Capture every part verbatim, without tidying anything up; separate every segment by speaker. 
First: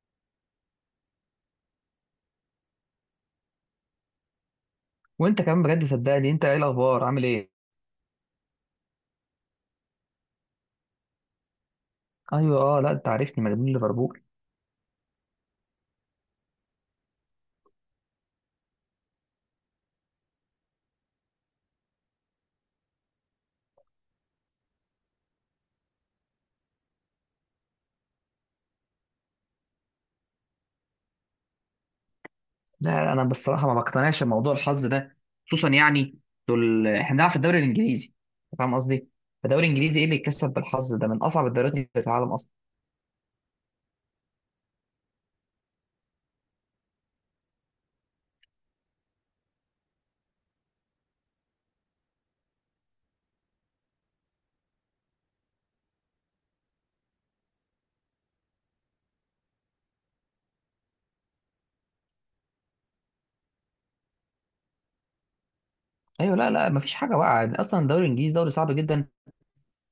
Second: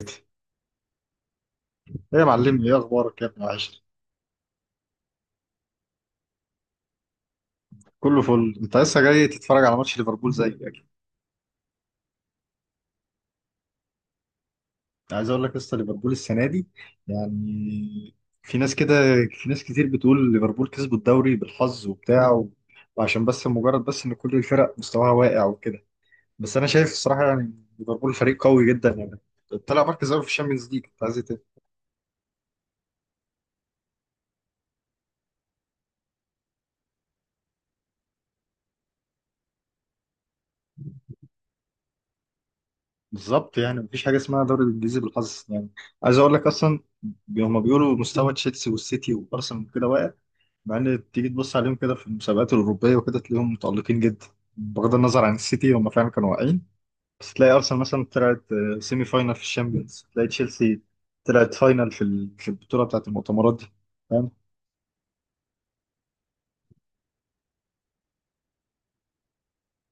Speaker 1: ايه يا معلمي، ايه اخبارك يا ابن العشر؟
Speaker 2: وانت كمان، بجد صدقني، انت ايه الاخبار؟ عامل ايه؟
Speaker 1: كله فل. انت لسه جاي تتفرج على ماتش ليفربول زي اكيد.
Speaker 2: ايوه. اه لا، انت عارفني مجنون ليفربول.
Speaker 1: عايز اقول لك، لسه ليفربول السنه دي، يعني، في ناس كده في ناس كتير بتقول ليفربول كسبوا الدوري بالحظ وبتاع و... وعشان بس مجرد بس ان كل الفرق مستواها واقع وكده. بس انا شايف الصراحه، يعني ليفربول فريق قوي جدا، يعني طلع مركز اول في الشامبيونز ليج، انت عايز إيه تاني؟
Speaker 2: لا انا بصراحه ما بقتنعش بموضوع الحظ ده. خصوصا يعني دول احنا بنلعب في الدوري الانجليزي، أنت فاهم قصدي. الدوري الانجليزي ايه اللي يتكسب بالحظ ده؟ من اصعب الدوريات اللي في العالم اصلا.
Speaker 1: بالظبط، يعني مفيش حاجه اسمها دوري الانجليزي بالحظ، يعني عايز اقول لك اصلا، هم بيقولوا مستوى تشيلسي والسيتي وارسنال وكده واقع، مع ان تيجي تبص عليهم كده في المسابقات الاوروبيه وكده تلاقيهم متالقين جدا. بغض النظر عن السيتي، هم فعلا كانوا واقعين، بس تلاقي ارسنال مثلا طلعت آه، سيمي فاينال في الشامبيونز، تلاقي تشيلسي طلعت فاينال في ال- في البطوله بتاعت المؤتمرات دي. فاهم؟
Speaker 2: ايوه. لا لا، ما فيش حاجه بقى اصلا، الدوري الانجليزي دوري صعب جدا.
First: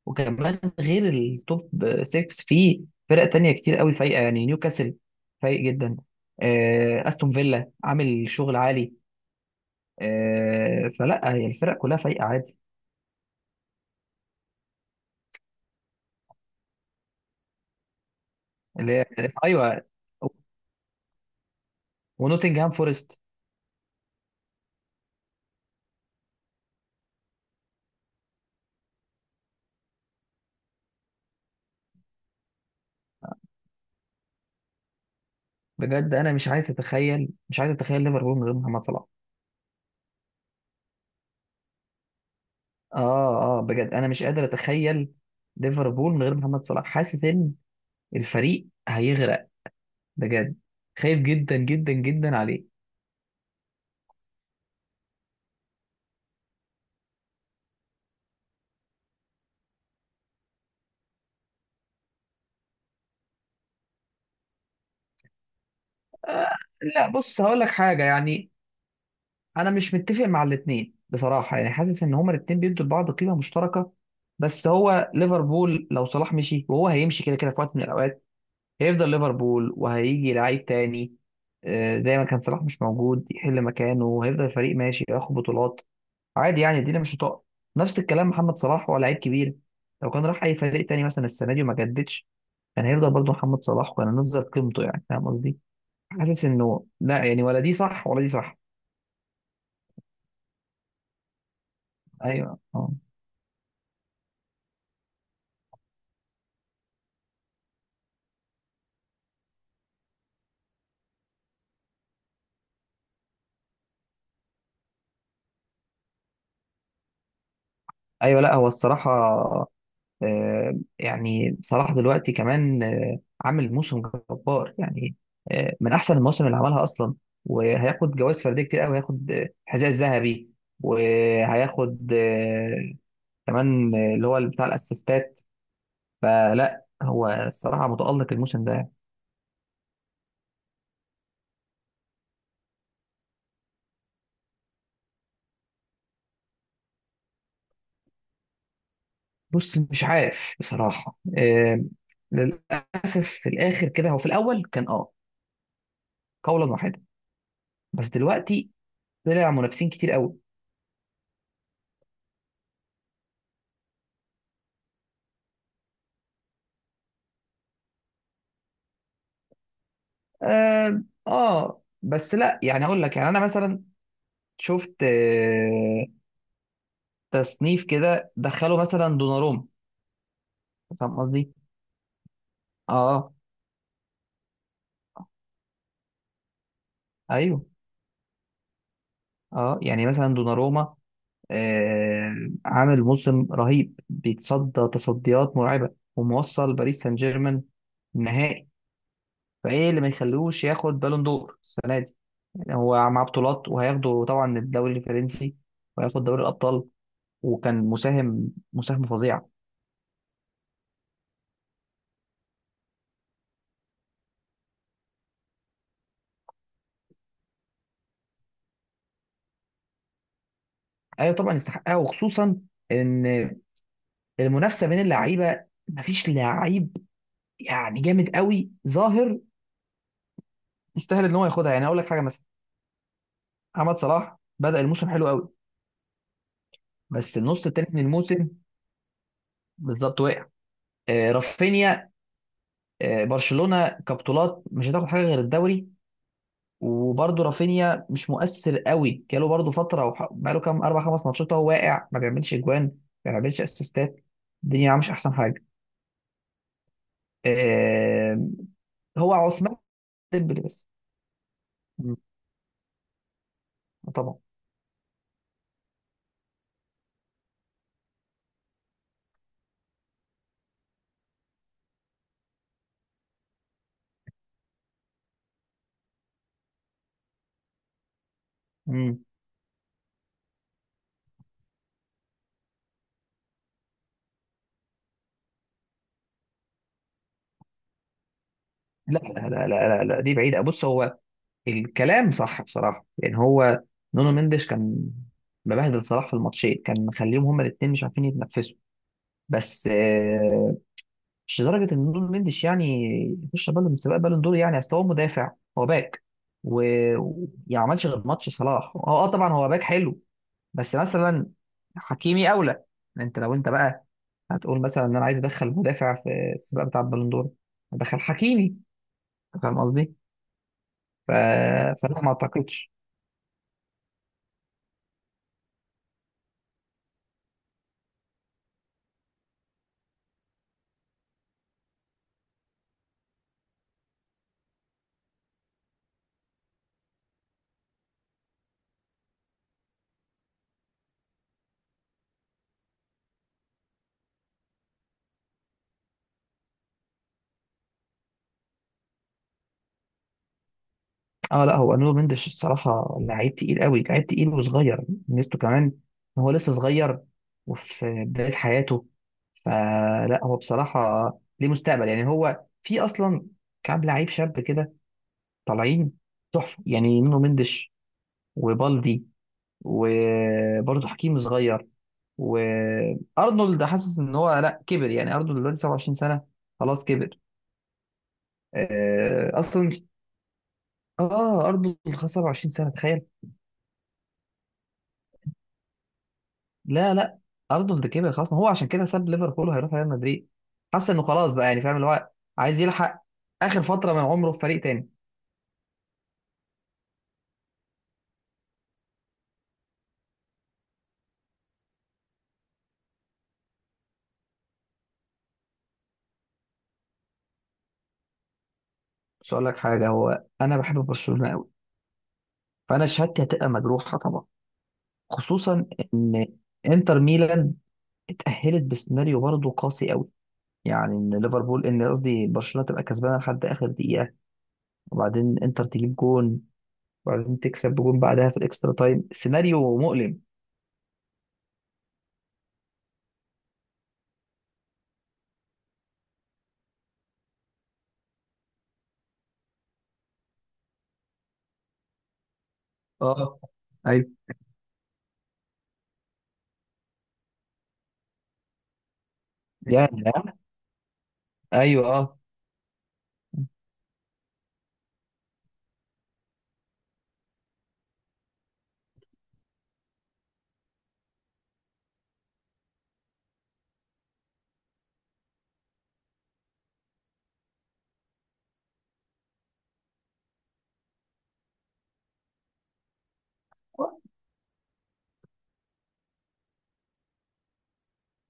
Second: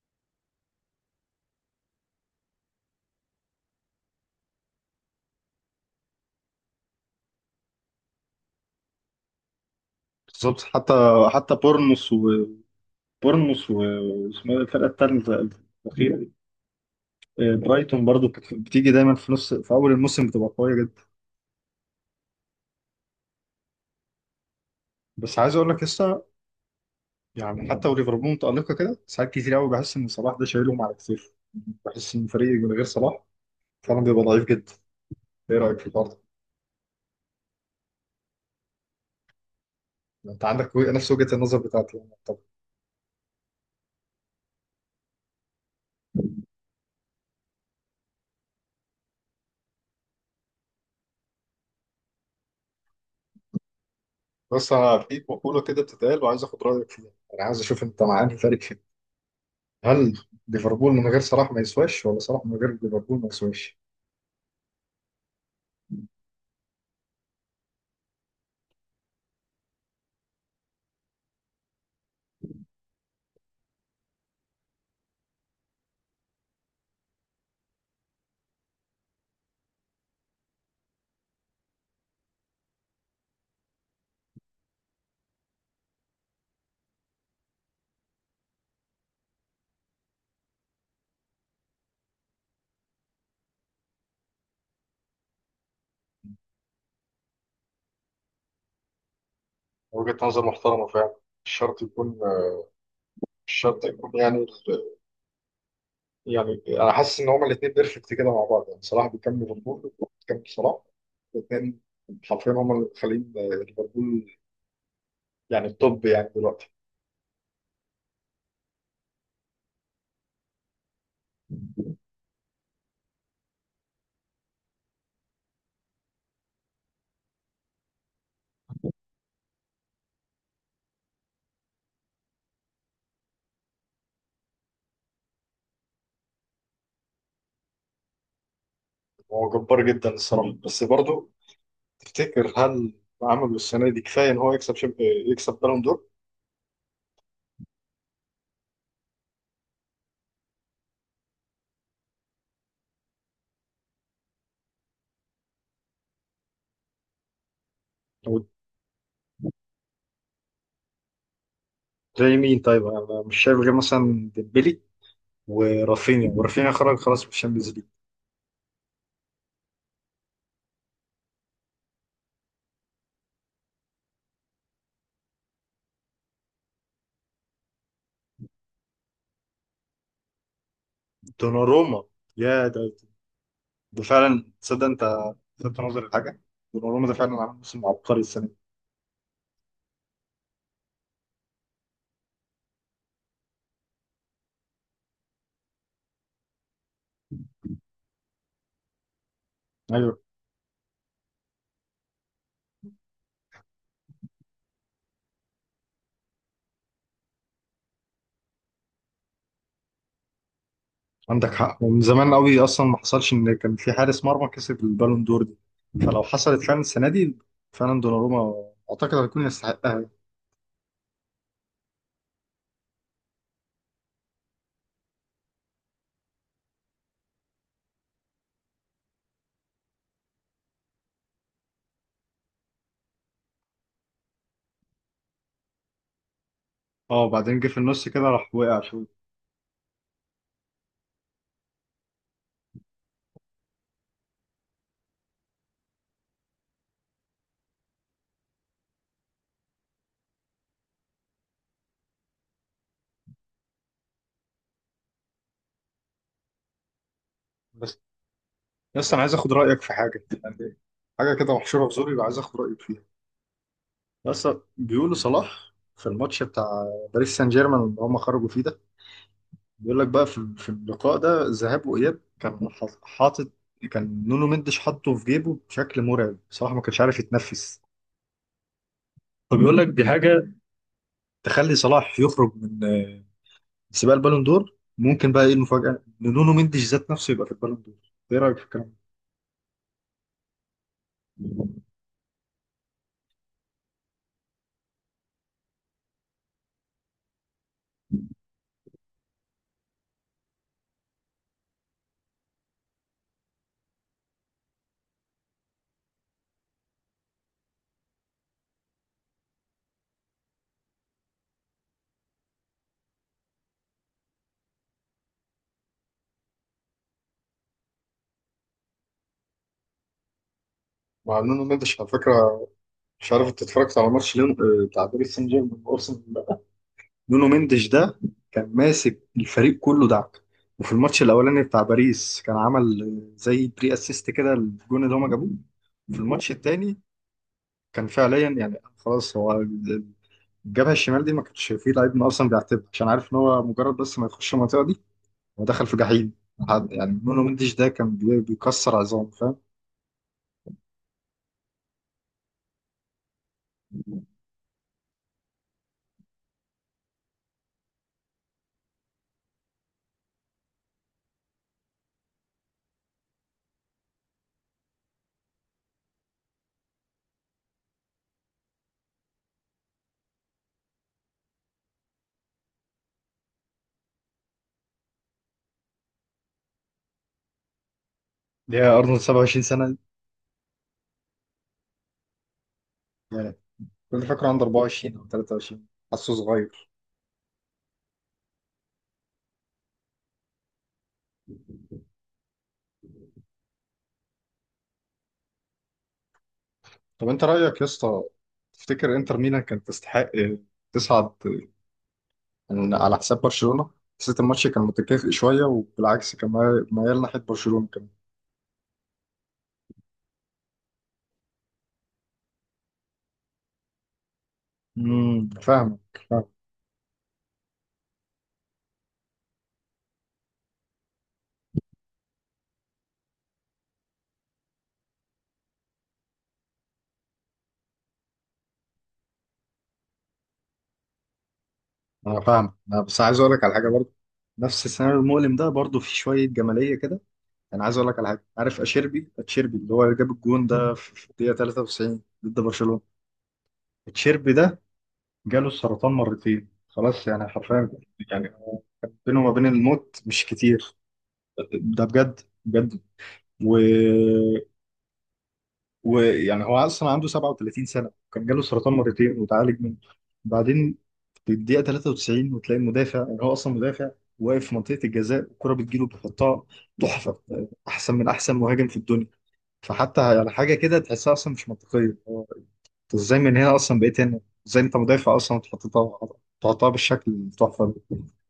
Speaker 2: وكمان غير التوب ستة، فيه فرق تانية كتير قوي فايقه، يعني نيوكاسل فايق جدا. آه، استون فيلا عامل شغل عالي.
Speaker 1: بالظبط،
Speaker 2: آه،
Speaker 1: حتى
Speaker 2: فلا، هي
Speaker 1: حتى
Speaker 2: الفرق كلها
Speaker 1: بورنموث.
Speaker 2: فايقه عادي.
Speaker 1: وبورنموث واسمها إيه الفرقه الثالثه الاخيره دي؟ آه، برايتون برضو كانت بتيجي
Speaker 2: اللي هي،
Speaker 1: دايما في نص، في
Speaker 2: ايوه،
Speaker 1: اول الموسم بتبقى قويه جدا.
Speaker 2: ونوتنجهام فورست.
Speaker 1: بس عايز اقول لك، لسه يعني حتى وليفربول متألقة كده ساعات كتير قوي. بحس إن صلاح ده شايلهم على كتير. بحس إن فريق من غير صلاح فعلا بيبقى ضعيف جدا. إيه رأيك في الحوار
Speaker 2: بجد
Speaker 1: ده؟
Speaker 2: انا مش عايز اتخيل مش عايز اتخيل ليفربول من غير محمد صلاح.
Speaker 1: يعني أنت عندك وجه- نفس وجهة النظر بتاعتي، يعني؟ طب،
Speaker 2: اه اه بجد انا مش قادر اتخيل ليفربول من غير محمد صلاح، حاسس ان الفريق هيغرق. بجد، خايف جدا جدا جدا عليه.
Speaker 1: بس أنا في مقولة كده بتتقال وعايز آخد رأيك فيها. أنا عايز أشوف أنت مع أنهي فريق فيهم، هل ليفربول من غير صلاح ما يسواش، ولا صلاح من غير ليفربول ما يسواش؟
Speaker 2: آه. لا بص، هقول لك حاجه يعني، انا مش متفق مع الاثنين بصراحه، يعني حاسس ان هما الاثنين بيدوا لبعض قيمه مشتركه. بس هو ليفربول لو صلاح مشي، وهو هيمشي كده كده في وقت من الاوقات، هيفضل ليفربول وهيجي لعيب تاني، آه، زي ما كان صلاح مش موجود يحل مكانه، وهيفضل الفريق ماشي ياخد بطولات عادي. يعني الدنيا مش هتقع. نفس الكلام محمد صلاح، هو لعيب كبير، لو كان راح اي فريق تاني مثلا السنه دي وما جددش، كان هيفضل برضه محمد صلاح، وكان هنفضل قيمته، يعني فاهم قصدي. حاسس انه لا يعني، ولا دي صح ولا دي صح.
Speaker 1: وجهة نظر محترمة فعلا. مش شرط يكون
Speaker 2: ايوه. آه.
Speaker 1: مش شرط يكون يعني، يعني انا حاسس ان هما الاثنين بيرفكت كده مع بعض، يعني صلاح بيكمل ليفربول، بيكمل صلاح. الاثنين حرفيا هما اللي مخلين ليفربول يعني التوب يعني دلوقتي.
Speaker 2: ايوه. لا هو الصراحه، آه، يعني صلاح دلوقتي كمان آه، عامل موسم جبار يعني، آه، من احسن المواسم اللي عملها اصلا. وهياخد جوائز فرديه كتير قوي، هياخد آه، الحذاء الذهبي، وهياخد آه، كمان آه، اللي هو بتاع الاسيستات. فلا هو الصراحه متالق الموسم ده.
Speaker 1: هو جبار جدا الصراحه، بس برضه تفتكر، هل عمله السنه دي كفايه ان هو يكسب شب... يكسب بالون دور؟
Speaker 2: بص مش عارف بصراحه، آه، للاسف في الاخر كده، هو في الاول كان اه قولا واحدا، بس دلوقتي طلع منافسين كتير قوي.
Speaker 1: وزي مين؟ طيب، انا مش شايف غير مثلا ديمبلي ورافينيا. ورافينيا خرج خلاص من الشامبيونز ليج.
Speaker 2: اه آه، بس لا، يعني اقول لك يعني، انا مثلا شفت آه، تصنيف كده، دخلوا مثلا دوناروما، فاهم قصدي.
Speaker 1: دوناروما، يا ده،
Speaker 2: اه.
Speaker 1: ده فعلا، تصدق انت لفت نظري لحاجه؟ دوناروما ده فعلا عامل
Speaker 2: ايوه.
Speaker 1: موسم عبقري السنه دي.
Speaker 2: اه يعني مثلا دوناروما آه، عامل موسم رهيب، بيتصدى تصديات مرعبه، وموصل باريس سان جيرمان نهائي. فايه اللي ما
Speaker 1: ايوه،
Speaker 2: يخليهوش ياخد بالون دور السنه دي؟ يعني هو مع بطولات، وهياخده طبعا الدوري الفرنسي، وهياخد دوري الابطال، وكان مساهم مساهمه فظيعه.
Speaker 1: عندك حق. ومن زمان قوي اصلا ما حصلش ان كان في حارس مرمى كسب البالون دور دي، فلو حصلت فعلا السنه دي، فعلا دوناروما اعتقد هيكون يستحقها.
Speaker 2: ايوه طبعا يستحقها. وخصوصا ان المنافسه بين اللعيبه، مفيش لعيب يعني جامد قوي ظاهر يستاهل ان هو ياخدها. يعني اقول لك حاجه، مثلا محمد صلاح بدأ الموسم حلو قوي،
Speaker 1: اه،
Speaker 2: بس
Speaker 1: وبعدين
Speaker 2: النص
Speaker 1: جه في
Speaker 2: التاني من
Speaker 1: النص كده
Speaker 2: الموسم
Speaker 1: راح وقع شويه.
Speaker 2: بالظبط وقع. آه، رافينيا، آه، برشلونه كبطولات مش هتاخد حاجه غير الدوري. وبرده رافينيا مش مؤثر قوي، جاله برده فتره، وح- بقاله كام، اربع خمس ماتشات هو واقع، ما بيعملش اجوان، ما بيعملش اسيستات، الدنيا معاه مش احسن حاجه.
Speaker 1: بس
Speaker 2: آه،
Speaker 1: بس انا
Speaker 2: هو
Speaker 1: عايز اخد
Speaker 2: عثمان
Speaker 1: رايك في حاجه،
Speaker 2: ديمبلي
Speaker 1: يعني
Speaker 2: بس.
Speaker 1: حاجه كده محشوره في زوري وعايز اخد رايك فيها.
Speaker 2: طبعا.
Speaker 1: بس بيقولوا صلاح في الماتش بتاع باريس سان جيرمان اللي هم خرجوا فيه ده، بيقول لك بقى في في اللقاء ده ذهاب واياب كان حاط- حاطط، كان نونو مندش حاطه في جيبه بشكل مرعب، صلاح ما كانش عارف يتنفس.
Speaker 2: مم.
Speaker 1: فبيقول لك دي حاجة تخلي صلاح يخرج من آه، سباق البالون دور. ممكن بقى ايه المفاجأة، ان نونو مندش ذات نفسه يبقى في البالون دور. ايه رأيك في الكلام
Speaker 2: لا لا لا لا لا، دي بعيدة. بص، هو
Speaker 1: ده؟
Speaker 2: الكلام صح بصراحة، يعني هو نونو مندش كان مبهدل صلاح في الماتشين، كان مخليهم هما الاثنين مش عارفين يتنفسوا. بس آه، مش لدرجة ان نونو مندش يعني يخش بالون من سباق بالون دور. يعني اصل هو مدافع، هو باك، وما عملش غير ماتش صلاح، هو اه طبعا هو باك حلو، بس مثلا حكيمي اولى. انت لو انت بقى هتقول مثلا ان انا عايز ادخل مدافع في السباق بتاع البالون دور، ادخل حكيمي، فاهم قصدي. ف...
Speaker 1: مع نونو مندش على
Speaker 2: فلا ما
Speaker 1: فكره.
Speaker 2: اعتقدش.
Speaker 1: مش عارف انت اتفرجت على ماتش ليون آه، بتاع باريس سان جيرمان وارسنال ولا لأ. نونو مندش ده كان ماسك الفريق كله دعك. وفي الماتش الاولاني بتاع باريس كان عمل آه، زي بري اسيست كده الجون اللي هما جابوه. في الماتش التاني كان فعليا، يعني خلاص، هو الجبهة الشمال دي ما كانش فيه لعيب من اصلا بيعتبر، عشان عارف ان هو مجرد بس ما يخش المنطقة دي هو دخل في جحيم. حد يعني نونو مندش ده كان بي- بيكسر عظام. فاهم؟
Speaker 2: اه لا هو نونو مندش الصراحه لعيب تقيل قوي، لعيب تقيل وصغير. ميزته كمان ان هو لسه صغير وفي بدايه حياته، فلا هو بصراحه ليه مستقبل. يعني هو في اصلا كام لعيب شاب كده طالعين تحفه، يعني نونو مندش، وبالدي، وبرضه حكيم صغير. وارنولد، حاسس ان هو لا كبر، يعني ارنولد دلوقتي سبعة وعشرين سنه، خلاص كبر.
Speaker 1: ليه يا ارنولد
Speaker 2: آه،
Speaker 1: سبعة وعشرين سنه
Speaker 2: اصلا
Speaker 1: دي؟
Speaker 2: اه ارنولد خلاص سبعة وعشرين سنه، تخيل.
Speaker 1: يعني كل فاكره عنده اربعة وعشرين او تلاتة وعشرين، حاسه صغير.
Speaker 2: لا لا، ارنولد كبر خلاص، ما هو عشان كده ساب ليفربول وهيروح ريال مدريد. حس انه خلاص بقى، يعني فاهم، اللي هو عايز يلحق اخر فتره من عمره في فريق تاني.
Speaker 1: طب انت رايك يا اسطى، تفتكر انتر ميلان كانت تستحق تصعد، يعني على حساب برشلونه؟ حسيت الماتش كان متكافئ شويه، وبالعكس كان مايل مايل ناحيه برشلونه كمان.
Speaker 2: بس اقول لك حاجه، هو انا بحب برشلونه قوي، فانا شهادتي هتبقى مجروحه طبعا.
Speaker 1: امم
Speaker 2: خصوصا
Speaker 1: فاهمك. فاهم.
Speaker 2: ان انتر ميلان اتاهلت بسيناريو برضه قاسي قوي، يعني ان ليفربول ان قصدي برشلونه تبقى كسبانه لحد اخر دقيقه، وبعدين انتر تجيب جون، وبعدين تكسب بجون بعدها في الاكسترا تايم. سيناريو مؤلم.
Speaker 1: انا فاهم. انا بس عايز اقول لك على حاجه برضه، نفس السيناريو المؤلم ده برضه في شويه جماليه كده. انا عايز اقول لك على حاجه. عارف اشيربي، اتشيربي اللي هو جاب الجون ده في في الدقيقه ثلاثة وتسعين ضد برشلونه؟
Speaker 2: اه
Speaker 1: اتشيربي ده جاله السرطان مرتين، خلاص، يعني حرفيا، يعني بينه وما بين الموت
Speaker 2: يعني.
Speaker 1: مش كتير. ده
Speaker 2: ايوه. اه.
Speaker 1: بجد بجد. و... ويعني هو اصلا عنده سبعة وثلاثين سنه، كان جاله سرطان مرتين وتعالج منه، بعدين في الدقيقه تلاتة وتسعين وتلاقي المدافع، يعني هو اصلا مدافع، واقف في منطقه الجزاء، الكره بتجيله بيحطها تحفه، احسن من احسن مهاجم في الدنيا. فحتى يعني حاجه كده تحسها اصلا مش منطقيه. هو انت ازاي من هنا اصلا بقيت هنا؟ ازاي انت مدافع اصلا وتحطها، تحطها بالشكل التحفه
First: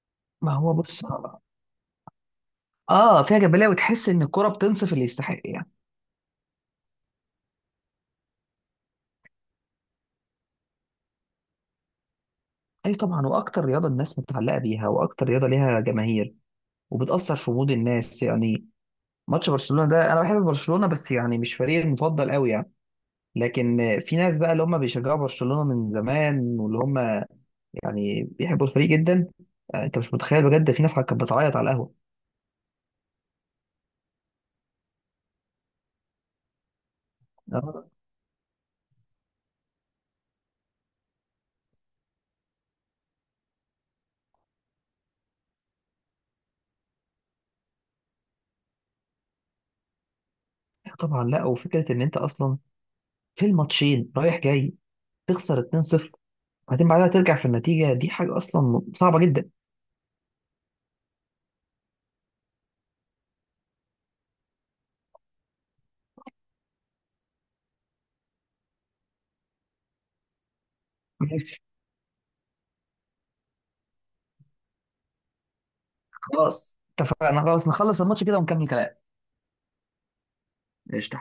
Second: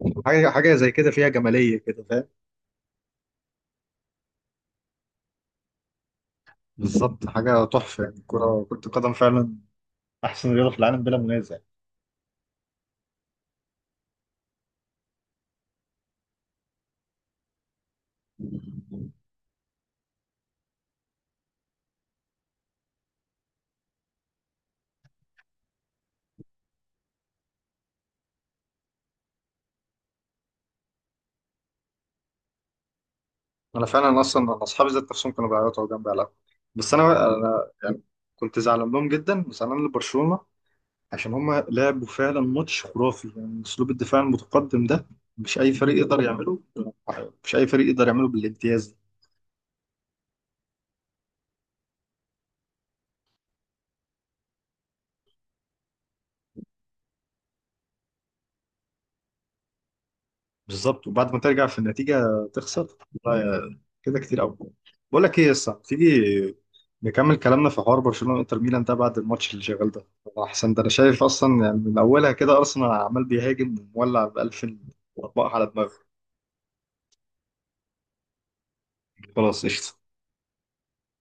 Speaker 1: ده؟ حاجه،
Speaker 2: ما هو
Speaker 1: حاجه زي
Speaker 2: بص،
Speaker 1: كده فيها جماليه كده. فاهم؟
Speaker 2: اه فيها جبليه، وتحس ان الكره بتنصف اللي يستحق يعني.
Speaker 1: بالظبط. حاجه تحفه، يعني الكره، كره القدم فعلا احسن رياضه في العالم بلا منازع.
Speaker 2: اي طبعا، واكتر رياضه الناس متعلقه بيها، واكتر رياضه ليها جماهير، وبتاثر في مود الناس يعني. ماتش برشلونه ده، انا بحب برشلونه بس يعني مش فريقي المفضل قوي يعني، لكن في ناس بقى اللي هم بيشجعوا برشلونه من زمان، واللي هم يعني بيحبوا الفريق جدا. آه، انت مش متخيل بجد، في ناس كانت بتعيط على القهوه.
Speaker 1: انا فعلا اصلا أنا اصحابي ذات نفسهم كانوا بيعيطوا جنبي على القهوة. بس انا انا
Speaker 2: آه،
Speaker 1: يعني كنت زعلان لهم جدا وزعلان لبرشلونه، عشان هم لعبوا فعلا ماتش خرافي. يعني اسلوب الدفاع المتقدم ده مش اي فريق يقدر يعمله، مش اي فريق يقدر يعمله بالامتياز.
Speaker 2: طبعا. لا، وفكره ان انت اصلا في الماتشين رايح جاي تخسر اتنين صفر، بعدين بعدها ترجع في النتيجة، دي حاجة أصلا صعبة جدا.
Speaker 1: بالظبط، وبعد ما ترجع في النتيجه تخسر، لا يا- كده كتير قوي. بقول لك ايه يا اسطى، تيجي نكمل كلامنا في حوار برشلونه وانتر ميلان ده بعد الماتش اللي شغال ده؟ احسن ده انا شايف
Speaker 2: ماشي.
Speaker 1: اصلا يعني من اولها كده ارسنال عمال بيهاجم ومولع ب ألفين اطباق على دماغه.
Speaker 2: خلاص اتفقنا، خلاص نخلص الماتش كده ونكمل كلام.
Speaker 1: خلاص قشطه.
Speaker 2: قشطة.